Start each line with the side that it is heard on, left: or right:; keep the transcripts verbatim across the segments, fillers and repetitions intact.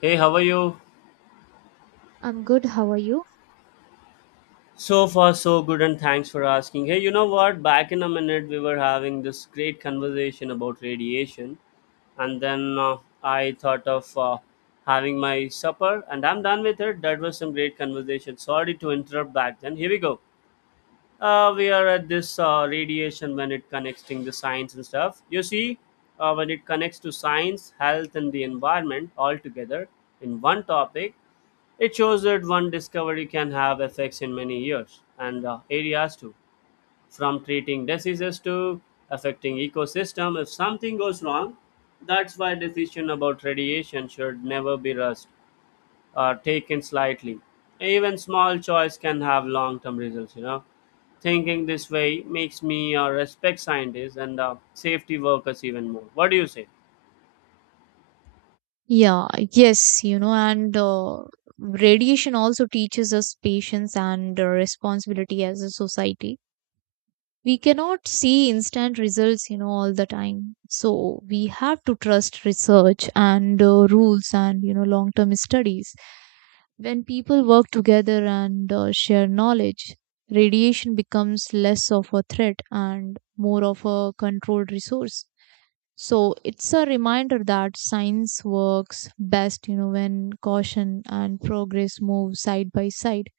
left: Hey, how are you?
right: I'm good. How are you?
left: So far, so good, and thanks for asking. Hey, you know what? Back in a minute, we were having this great conversation about radiation, and then uh, I thought of uh, having my supper, and I'm done with it. That was some great conversation. Sorry to interrupt back then. Here we go. Uh, we are at this uh, radiation when it connecting the science and stuff. You see, uh, when it connects to science, health, and the environment all together in one topic, it shows that one discovery can have effects in many years and uh, areas too, from treating diseases to affecting ecosystem. If something goes wrong, that's why decision about radiation should never be rushed or taken slightly. Even small choice can have long-term results. You know, thinking this way makes me uh, respect scientists and uh, safety workers even more. What do you say?
right: Yeah, yes, you know, and uh, radiation also teaches us patience and uh, responsibility as a society. We cannot see instant results, you know, all the time. So we have to trust research and uh, rules and, you know, long-term studies. When people work together and uh, share knowledge, radiation becomes less of a threat and more of a controlled resource. So it's a reminder that science works best, you know, when caution and progress move side by side.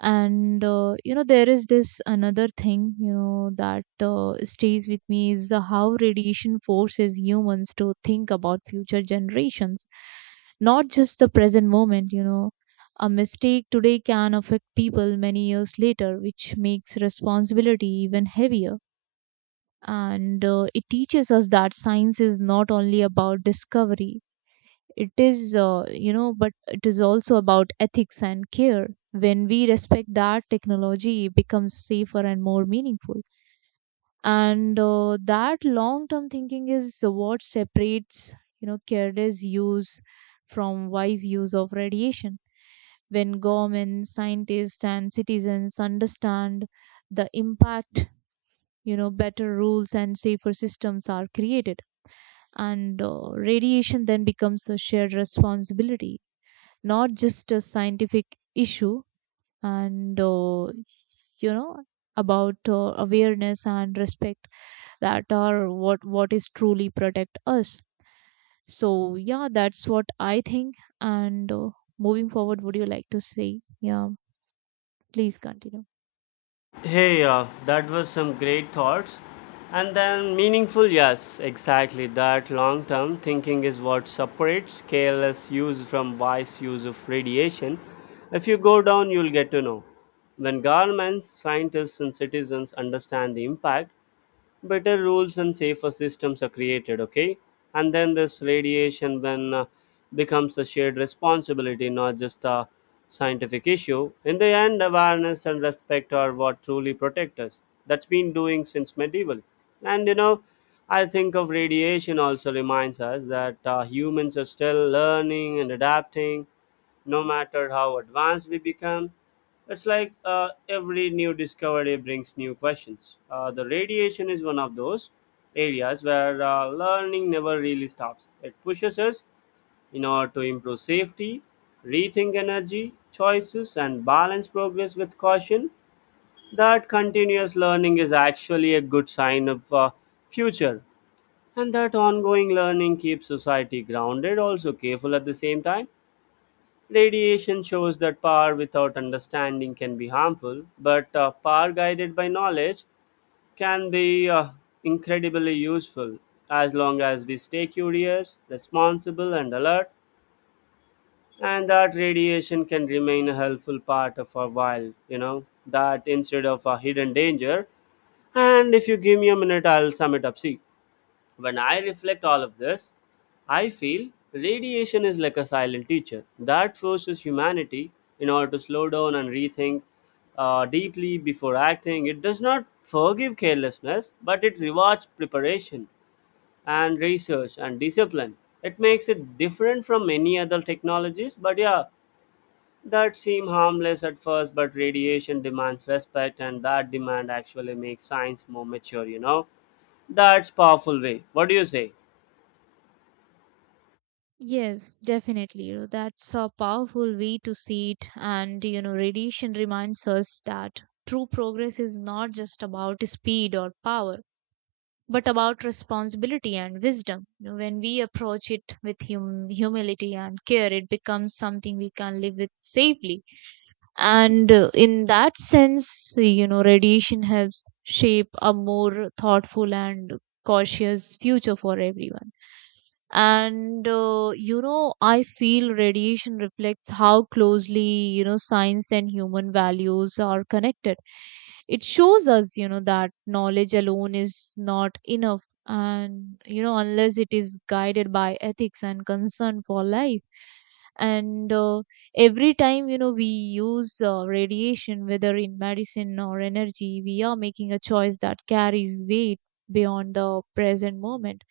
right: And uh, you know, there is this another thing, you know, that uh, stays with me is how radiation forces humans to think about future generations, not just the present moment, you know. A mistake today can affect people many years later, which makes responsibility even heavier and uh, it teaches us that science is not only about discovery it is uh, you know but it is also about ethics and care. When we respect that, technology becomes safer and more meaningful, and uh, that long term thinking is what separates, you know careless use from wise use of radiation. When governments, scientists, and citizens understand the impact, you know better rules and safer systems are created, and uh, radiation then becomes a shared responsibility, not just a scientific issue. And uh, you know About uh, awareness and respect, that are what what is truly protect us. So yeah, that's what I think. And uh, Moving forward, would you like to say? Yeah, please continue.
left: Hey, uh, that was some great thoughts. And then meaningful, yes, exactly. That long term thinking is what separates careless use from wise use of radiation. If you go down, you'll get to know. When governments, scientists, and citizens understand the impact, better rules and safer systems are created, okay, and then this radiation when uh, becomes a shared responsibility, not just a scientific issue. In the end, awareness and respect are what truly protect us. That's been doing since medieval. And you know, I think of radiation also reminds us that uh, humans are still learning and adapting, no matter how advanced we become. It's like uh, every new discovery brings new questions. Uh, the radiation is one of those areas where uh, learning never really stops. It pushes us in order to improve safety, rethink energy choices, and balance progress with caution. That continuous learning is actually a good sign of uh, future, and that ongoing learning keeps society grounded, also careful at the same time. Radiation shows that power without understanding can be harmful, but uh, power guided by knowledge can be uh, incredibly useful as long as we stay curious, responsible, and alert. And that radiation can remain a helpful part of our wild, you know, that instead of a hidden danger. And if you give me a minute, I'll sum it up. See. When I reflect all of this, I feel radiation is like a silent teacher that forces humanity in order to slow down and rethink uh, deeply before acting. It does not forgive carelessness, but it rewards preparation and research and discipline. It makes it different from many other technologies, but yeah, that seem harmless at first, but radiation demands respect, and that demand actually makes science more mature, you know? That's powerful way. What do you say?
right: Yes, definitely. You know, that's a powerful way to see it. And, you know, radiation reminds us that true progress is not just about speed or power, but about responsibility and wisdom. You know, when we approach it with hum- humility and care, it becomes something we can live with safely. And uh, in that sense, you know, radiation helps shape a more thoughtful and cautious future for everyone. And uh, you know, I feel radiation reflects how closely, you know, science and human values are connected. It shows us, you know, that knowledge alone is not enough, and you know, unless it is guided by ethics and concern for life. And uh, Every time, you know, we use uh, radiation, whether in medicine or energy, we are making a choice that carries weight beyond the present moment.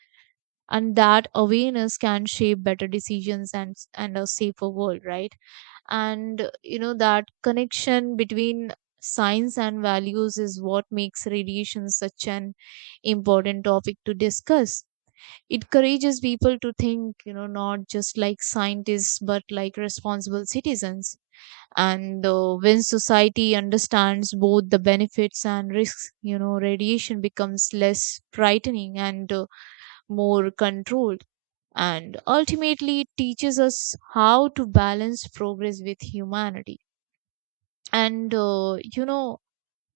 right: And that awareness can shape better decisions and and a safer world, right? And you know, that connection between science and values is what makes radiation such an important topic to discuss. It encourages people to think, you know, not just like scientists but like responsible citizens. And uh, when society understands both the benefits and risks, you know, radiation becomes less frightening and uh, more controlled. And ultimately it teaches us how to balance progress with humanity. And uh, you know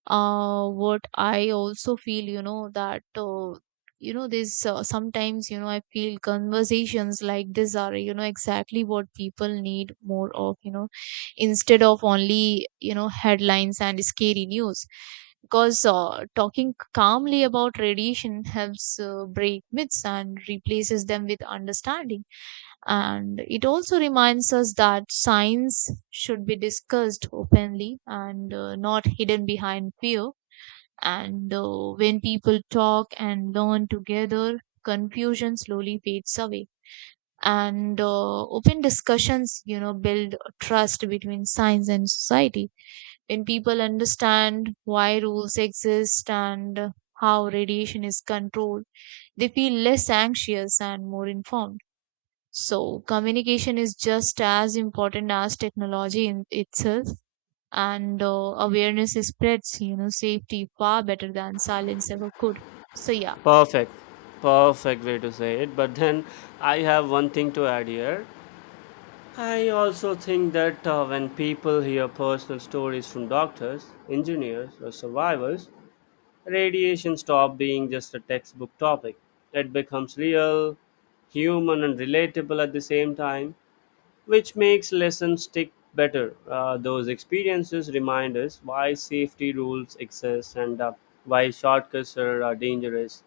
right: uh, What I also feel, you know, that uh, you know this uh, sometimes, you know, I feel conversations like this are, you know, exactly what people need more of, you know, instead of only, you know, headlines and scary news. Because uh, talking calmly about radiation helps uh, break myths and replaces them with understanding. And it also reminds us that science should be discussed openly and uh, not hidden behind fear. And uh, when people talk and learn together, confusion slowly fades away. And uh, open discussions, you know, build trust between science and society. When people understand why rules exist and how radiation is controlled, they feel less anxious and more informed. So communication is just as important as technology in itself, and uh, awareness spreads, you know, safety far better than silence ever could. So yeah.
left: Perfect. Perfect way to say it. But then I have one thing to add here. I also think that uh, when people hear personal stories from doctors, engineers, or survivors, radiation stops being just a textbook topic. It becomes real, human, and relatable at the same time, which makes lessons stick better. Uh, those experiences remind us why safety rules exist and uh, why shortcuts are uh, dangerous.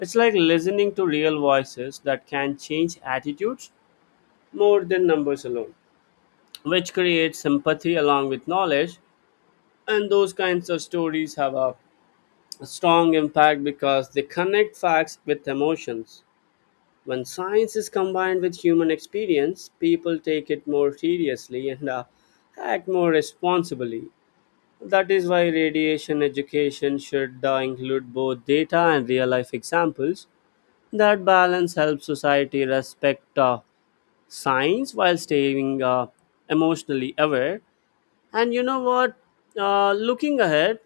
left: It's like listening to real voices that can change attitudes more than numbers alone, which creates sympathy along with knowledge. And those kinds of stories have a strong impact because they connect facts with emotions. When science is combined with human experience, people take it more seriously and uh, act more responsibly. That is why radiation education should uh, include both data and real life examples. That balance helps society respect uh, science while staying uh, emotionally aware. And you know what? Uh, looking ahead,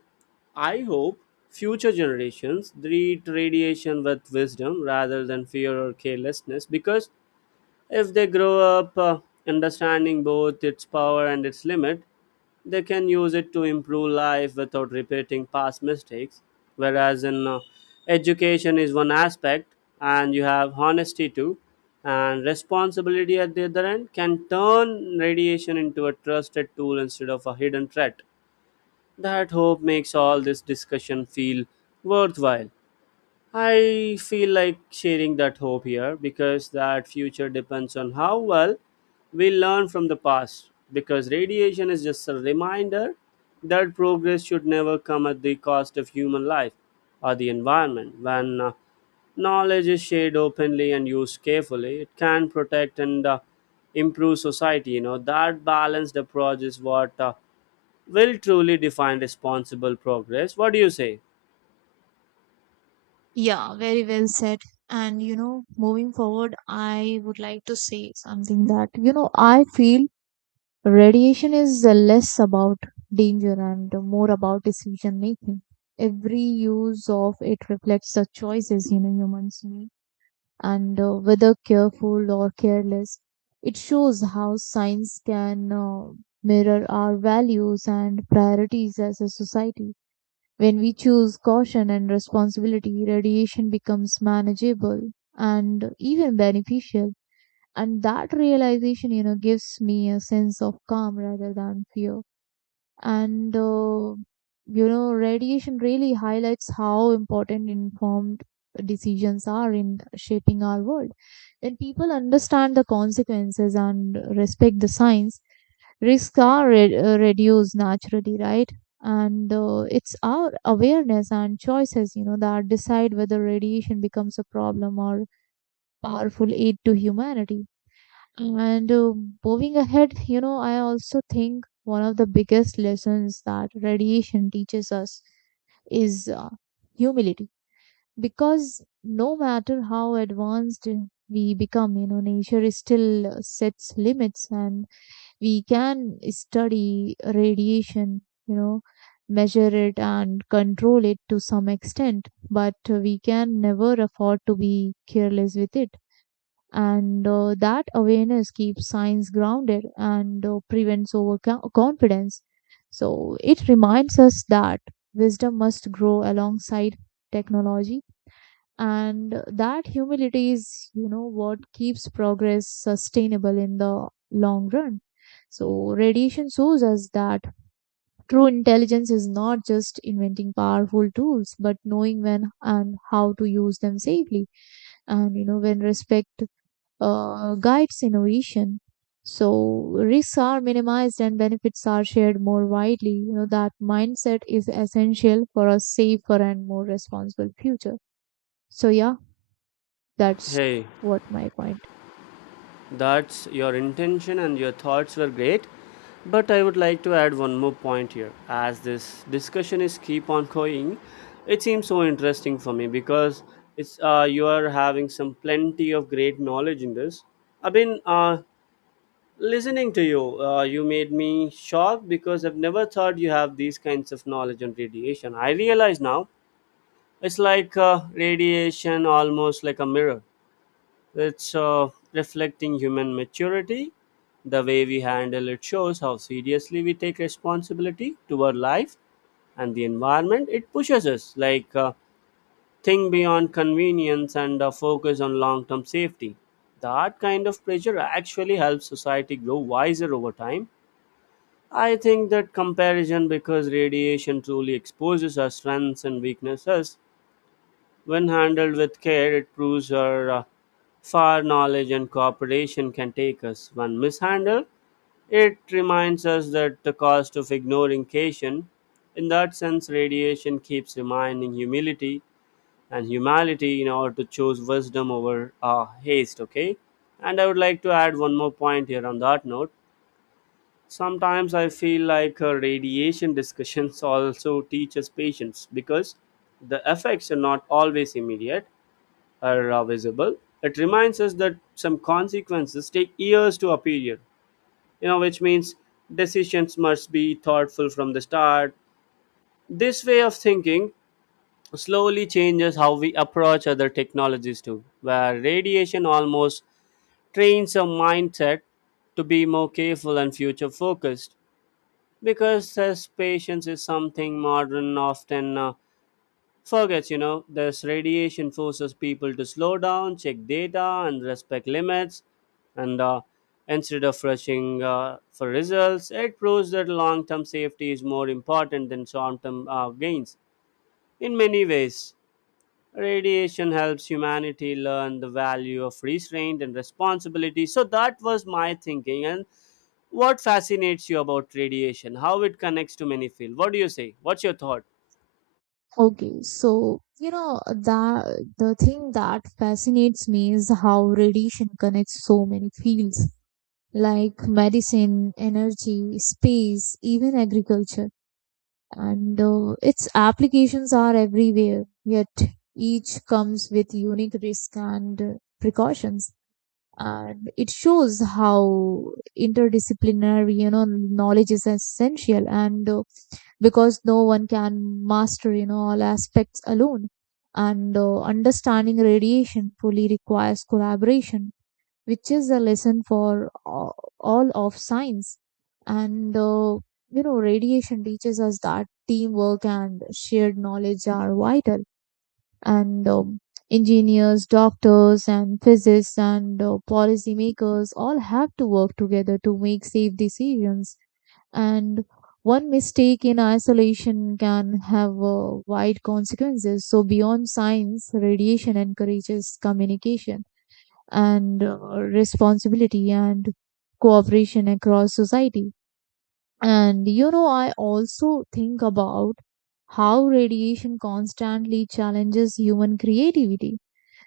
left: I hope future generations treat radiation with wisdom rather than fear or carelessness, because if they grow up uh, understanding both its power and its limit, they can use it to improve life without repeating past mistakes. Whereas in uh, education is one aspect, and you have honesty too, and responsibility at the other end can turn radiation into a trusted tool instead of a hidden threat. That hope makes all this discussion feel worthwhile. I feel like sharing that hope here because that future depends on how well we learn from the past. Because radiation is just a reminder that progress should never come at the cost of human life or the environment. When uh, knowledge is shared openly and used carefully, it can protect and uh, improve society. You know, that balanced approach is what uh, will truly define responsible progress. What do you say?
right: Yeah, very well said. And you know, moving forward, I would like to say something that, you know, I feel radiation is uh, less about danger and more about decision making. Every use of it reflects the choices, you know, humans make, and uh, whether careful or careless, it shows how science can uh, mirror our values and priorities as a society. When we choose caution and responsibility, radiation becomes manageable and even beneficial. And that realization, you know, gives me a sense of calm rather than fear. And uh, you know, radiation really highlights how important informed decisions are in shaping our world. When people understand the consequences and respect the science, risks are re- uh, reduced naturally, right? And uh, it's our awareness and choices, you know, that decide whether radiation becomes a problem or powerful aid to humanity. And uh, moving ahead, you know, I also think one of the biggest lessons that radiation teaches us is uh, humility. Because no matter how advanced we become, you know, nature still uh, sets limits, and we can study radiation, you know, measure it and control it to some extent, but we can never afford to be careless with it. And uh, that awareness keeps science grounded and uh, prevents overconfidence. So it reminds us that wisdom must grow alongside technology, and that humility is, you know, what keeps progress sustainable in the long run. So radiation shows us that true intelligence is not just inventing powerful tools but knowing when and how to use them safely. And you know, when respect uh, guides innovation, So risks are minimized and benefits are shared more widely. You know, that mindset is essential for a safer and more responsible future. So yeah, that's
left: Hey.
right: what my point.
left: That's your intention, and your thoughts were great. But I would like to add one more point here. As this discussion is keep on going, it seems so interesting for me, because it's uh, you are having some plenty of great knowledge in this. I've been uh, listening to you. Uh, you made me shocked because I've never thought you have these kinds of knowledge on radiation. I realize now it's like uh, radiation, almost like a mirror. It's uh, reflecting human maturity. The way we handle it shows how seriously we take responsibility to our life and the environment. It pushes us, like uh, think beyond convenience and uh, focus on long term safety. That kind of pressure actually helps society grow wiser over time. I think that comparison because radiation truly exposes our strengths and weaknesses. When handled with care, it proves how uh, far knowledge and cooperation can take us. When mishandled, it reminds us that the cost of ignoring cation. In that sense, radiation keeps reminding humility and humanity in order to choose wisdom over uh, haste, okay? And I would like to add one more point here on that note. Sometimes I feel like uh, radiation discussions also teach us patience, because the effects are not always immediate are uh, visible. It reminds us that some consequences take years to appear, you know, which means decisions must be thoughtful from the start. This way of thinking slowly changes how we approach other technologies too, where radiation almost trains our mindset to be more careful and future focused, because this patience is something modern often uh, forgets. You know, this radiation forces people to slow down, check data, and respect limits. And uh, instead of rushing uh, for results, it proves that long term safety is more important than short term uh, gains. In many ways, radiation helps humanity learn the value of restraint and responsibility. So, that was my thinking. And what fascinates you about radiation? How it connects to many fields? What do you say? What's your thought?
right: Okay, so you know that the thing that fascinates me is how radiation connects so many fields, like medicine, energy, space, even agriculture. And uh, its applications are everywhere, yet each comes with unique risk and uh, precautions. And it shows how interdisciplinary, you know, knowledge is essential, and uh, because no one can master, you know, all aspects alone. And uh, understanding radiation fully requires collaboration, which is a lesson for a- all of science. And, uh, you know, radiation teaches us that teamwork and shared knowledge are vital. And um, engineers, doctors, and physicists, and uh, policymakers all have to work together to make safe decisions. And one mistake in isolation can have uh, wide consequences. So, beyond science, radiation encourages communication and uh, responsibility and cooperation across society. And you know, I also think about how radiation constantly challenges human creativity.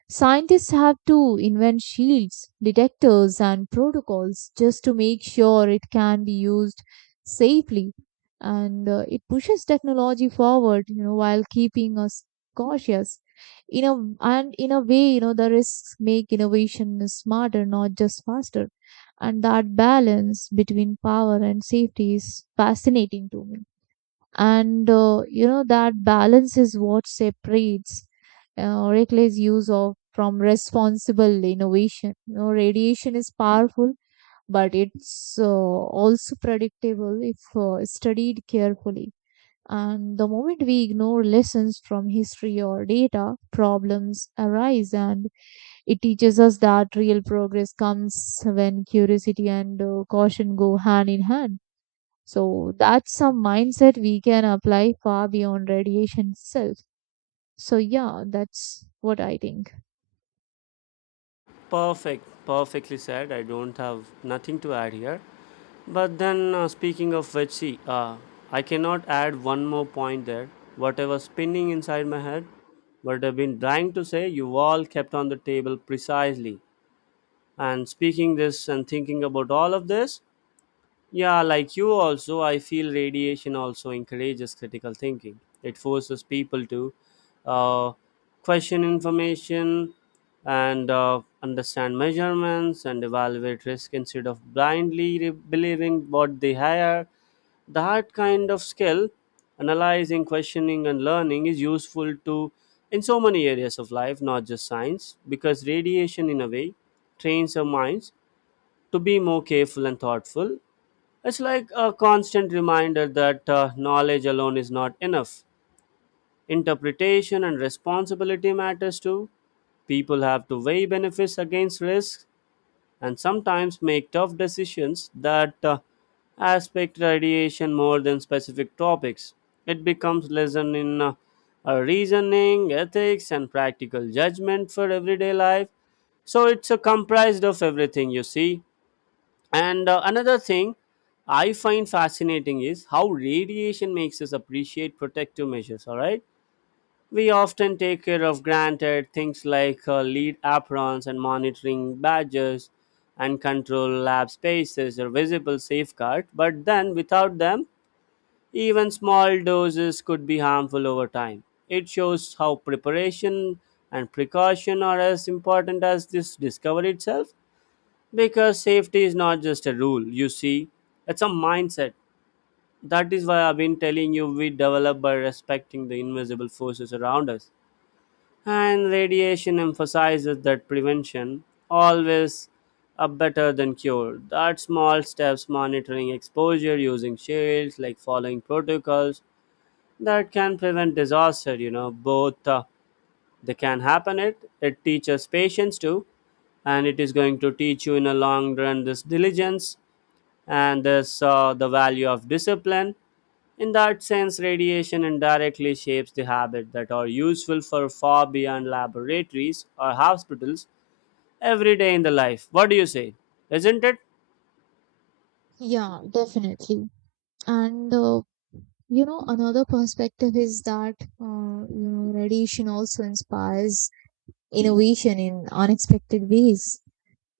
right: Scientists have to invent shields, detectors, and protocols just to make sure it can be used safely. And uh, it pushes technology forward, you know, while keeping us cautious. In a And in a way, you know, the risks make innovation smarter, not just faster. And that balance between power and safety is fascinating to me. And uh, you know, that balance is what separates uh, Oracle's use of from responsible innovation. You know, radiation is powerful, but it's uh, also predictable if uh, studied carefully. And the moment we ignore lessons from history or data, problems arise, and it teaches us that real progress comes when curiosity and uh, caution go hand in hand. So that's a mindset we can apply far beyond radiation itself. So yeah, that's what I think.
left: Perfect, perfectly said. I don't have nothing to add here. But then, uh, speaking of which, see, uh, I cannot add one more point there. Whatever spinning inside my head, what I've been trying to say, you all kept on the table precisely. And speaking this and thinking about all of this, yeah, like you also, I feel radiation also encourages critical thinking. It forces people to uh, question information and uh, understand measurements and evaluate risk instead of blindly re- believing what they hear. That kind of skill, analyzing, questioning, and learning, is useful to in so many areas of life, not just science, because radiation, in a way, trains our minds to be more careful and thoughtful. It's like a constant reminder that uh, knowledge alone is not enough. Interpretation and responsibility matters too. People have to weigh benefits against risks and sometimes make tough decisions that uh, aspect radiation more than specific topics. It becomes lesson in uh, uh, reasoning, ethics, and practical judgment for everyday life. So it's a comprised of everything you see. And uh, another thing I find fascinating is how radiation makes us appreciate protective measures, all right? We often take care of granted things like uh, lead aprons and monitoring badges and control lab spaces or visible safeguard, but then without them, even small doses could be harmful over time. It shows how preparation and precaution are as important as this discovery itself, because safety is not just a rule, you see, it's a mindset. That is why I've been telling you we develop by respecting the invisible forces around us. And radiation emphasizes that prevention always a better than cure. That small steps monitoring exposure using shields, like following protocols, that can prevent disaster, you know, both uh, they can happen it. It teaches patience too, and it is going to teach you in a long run this diligence and this, saw the value of discipline. In that sense, radiation indirectly shapes the habits that are useful for far beyond laboratories or hospitals every day in the life. What do you say? Isn't it?
right: Yeah, definitely. And uh, you know, another perspective is that uh, you know, radiation also inspires innovation in unexpected ways.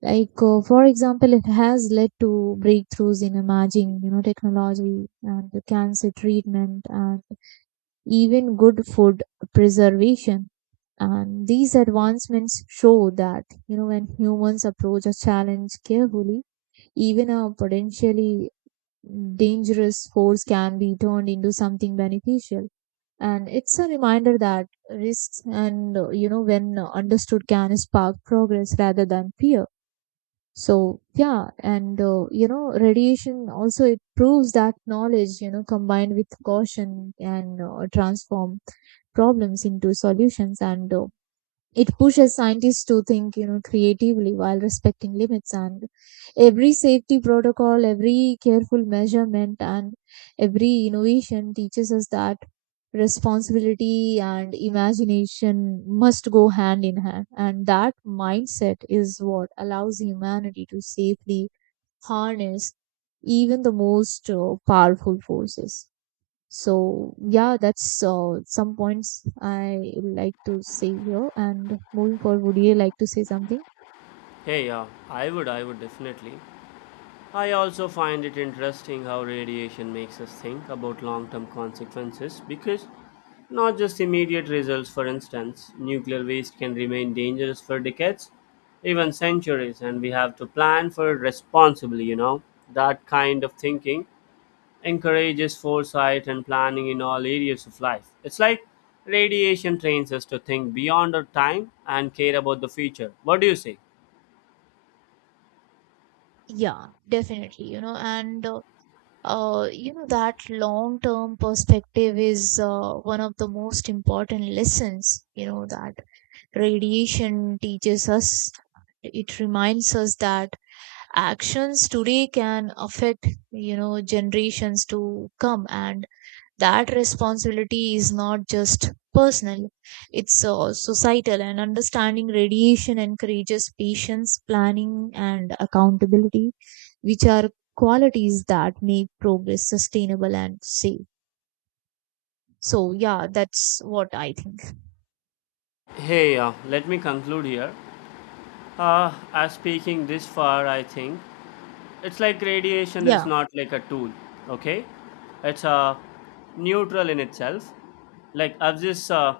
right: Like, uh, for example, it has led to breakthroughs in imaging, you know, technology and the cancer treatment and even good food preservation. And these advancements show that, you know, when humans approach a challenge carefully, even a potentially dangerous force can be turned into something beneficial. And it's a reminder that risks and, uh, you know, when understood can spark progress rather than fear. So, yeah, and, uh, you know, radiation also, it proves that knowledge, you know, combined with caution and uh, transform problems into solutions, and uh, it pushes scientists to think, you know, creatively while respecting limits. And every safety protocol, every careful measurement, and every innovation teaches us that responsibility and imagination must go hand in hand, and that mindset is what allows humanity to safely harness even the most uh, powerful forces. So yeah, that's uh, some points I would like to say here. And moving forward, would you like to say something?
left: Hey, yeah, I would, I would definitely. I also find it interesting how radiation makes us think about long term consequences, because not just immediate results, for instance, nuclear waste can remain dangerous for decades, even centuries, and we have to plan for it responsibly, you know. That kind of thinking encourages foresight and planning in all areas of life. It's like radiation trains us to think beyond our time and care about the future. What do you say?
right: Yeah, definitely. You know, and uh, uh, you know that long-term perspective is uh, one of the most important lessons, you know, that radiation teaches us. It reminds us that actions today can affect, you know, generations to come, and that responsibility is not just personal, it's uh, societal. And understanding radiation encourages patience, planning, and accountability, which are qualities that make progress sustainable and safe. So yeah, that's what I think.
left: Hey, uh, let me conclude here. Uh, as speaking this far, I think it's like radiation is
right: Yeah,
left: not like a tool, okay? It's a neutral in itself. Like I've just uh,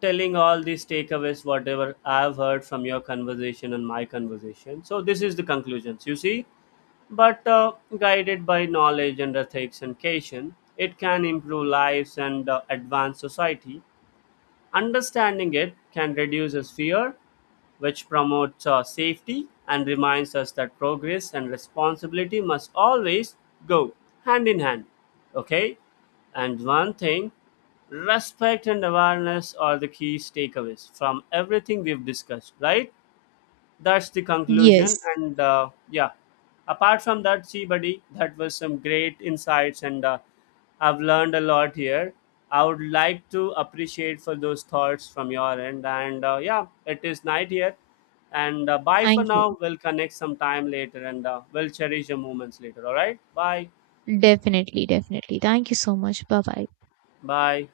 left: telling all these takeaways, whatever I've heard from your conversation and my conversation. So this is the conclusions. You see, but uh, guided by knowledge and ethics and caution, it can improve lives and uh, advance society. Understanding it can reduce his fear, which promotes uh, safety and reminds us that progress and responsibility must always go hand in hand. Okay? And one thing, respect and awareness are the key takeaways from everything we've discussed, right? That's the conclusion,
right: yes.
left: and uh, yeah, apart from that, see buddy, that was some great insights, and uh, I've learned a lot here. I would like to appreciate for those thoughts from your end, and uh, yeah, it is night here, and uh, bye for
right: Thank you.
left: now. We'll connect sometime later, and uh, we'll cherish the moments later. All right, bye
right: Definitely, definitely, thank you so much. Bye bye.
left: bye.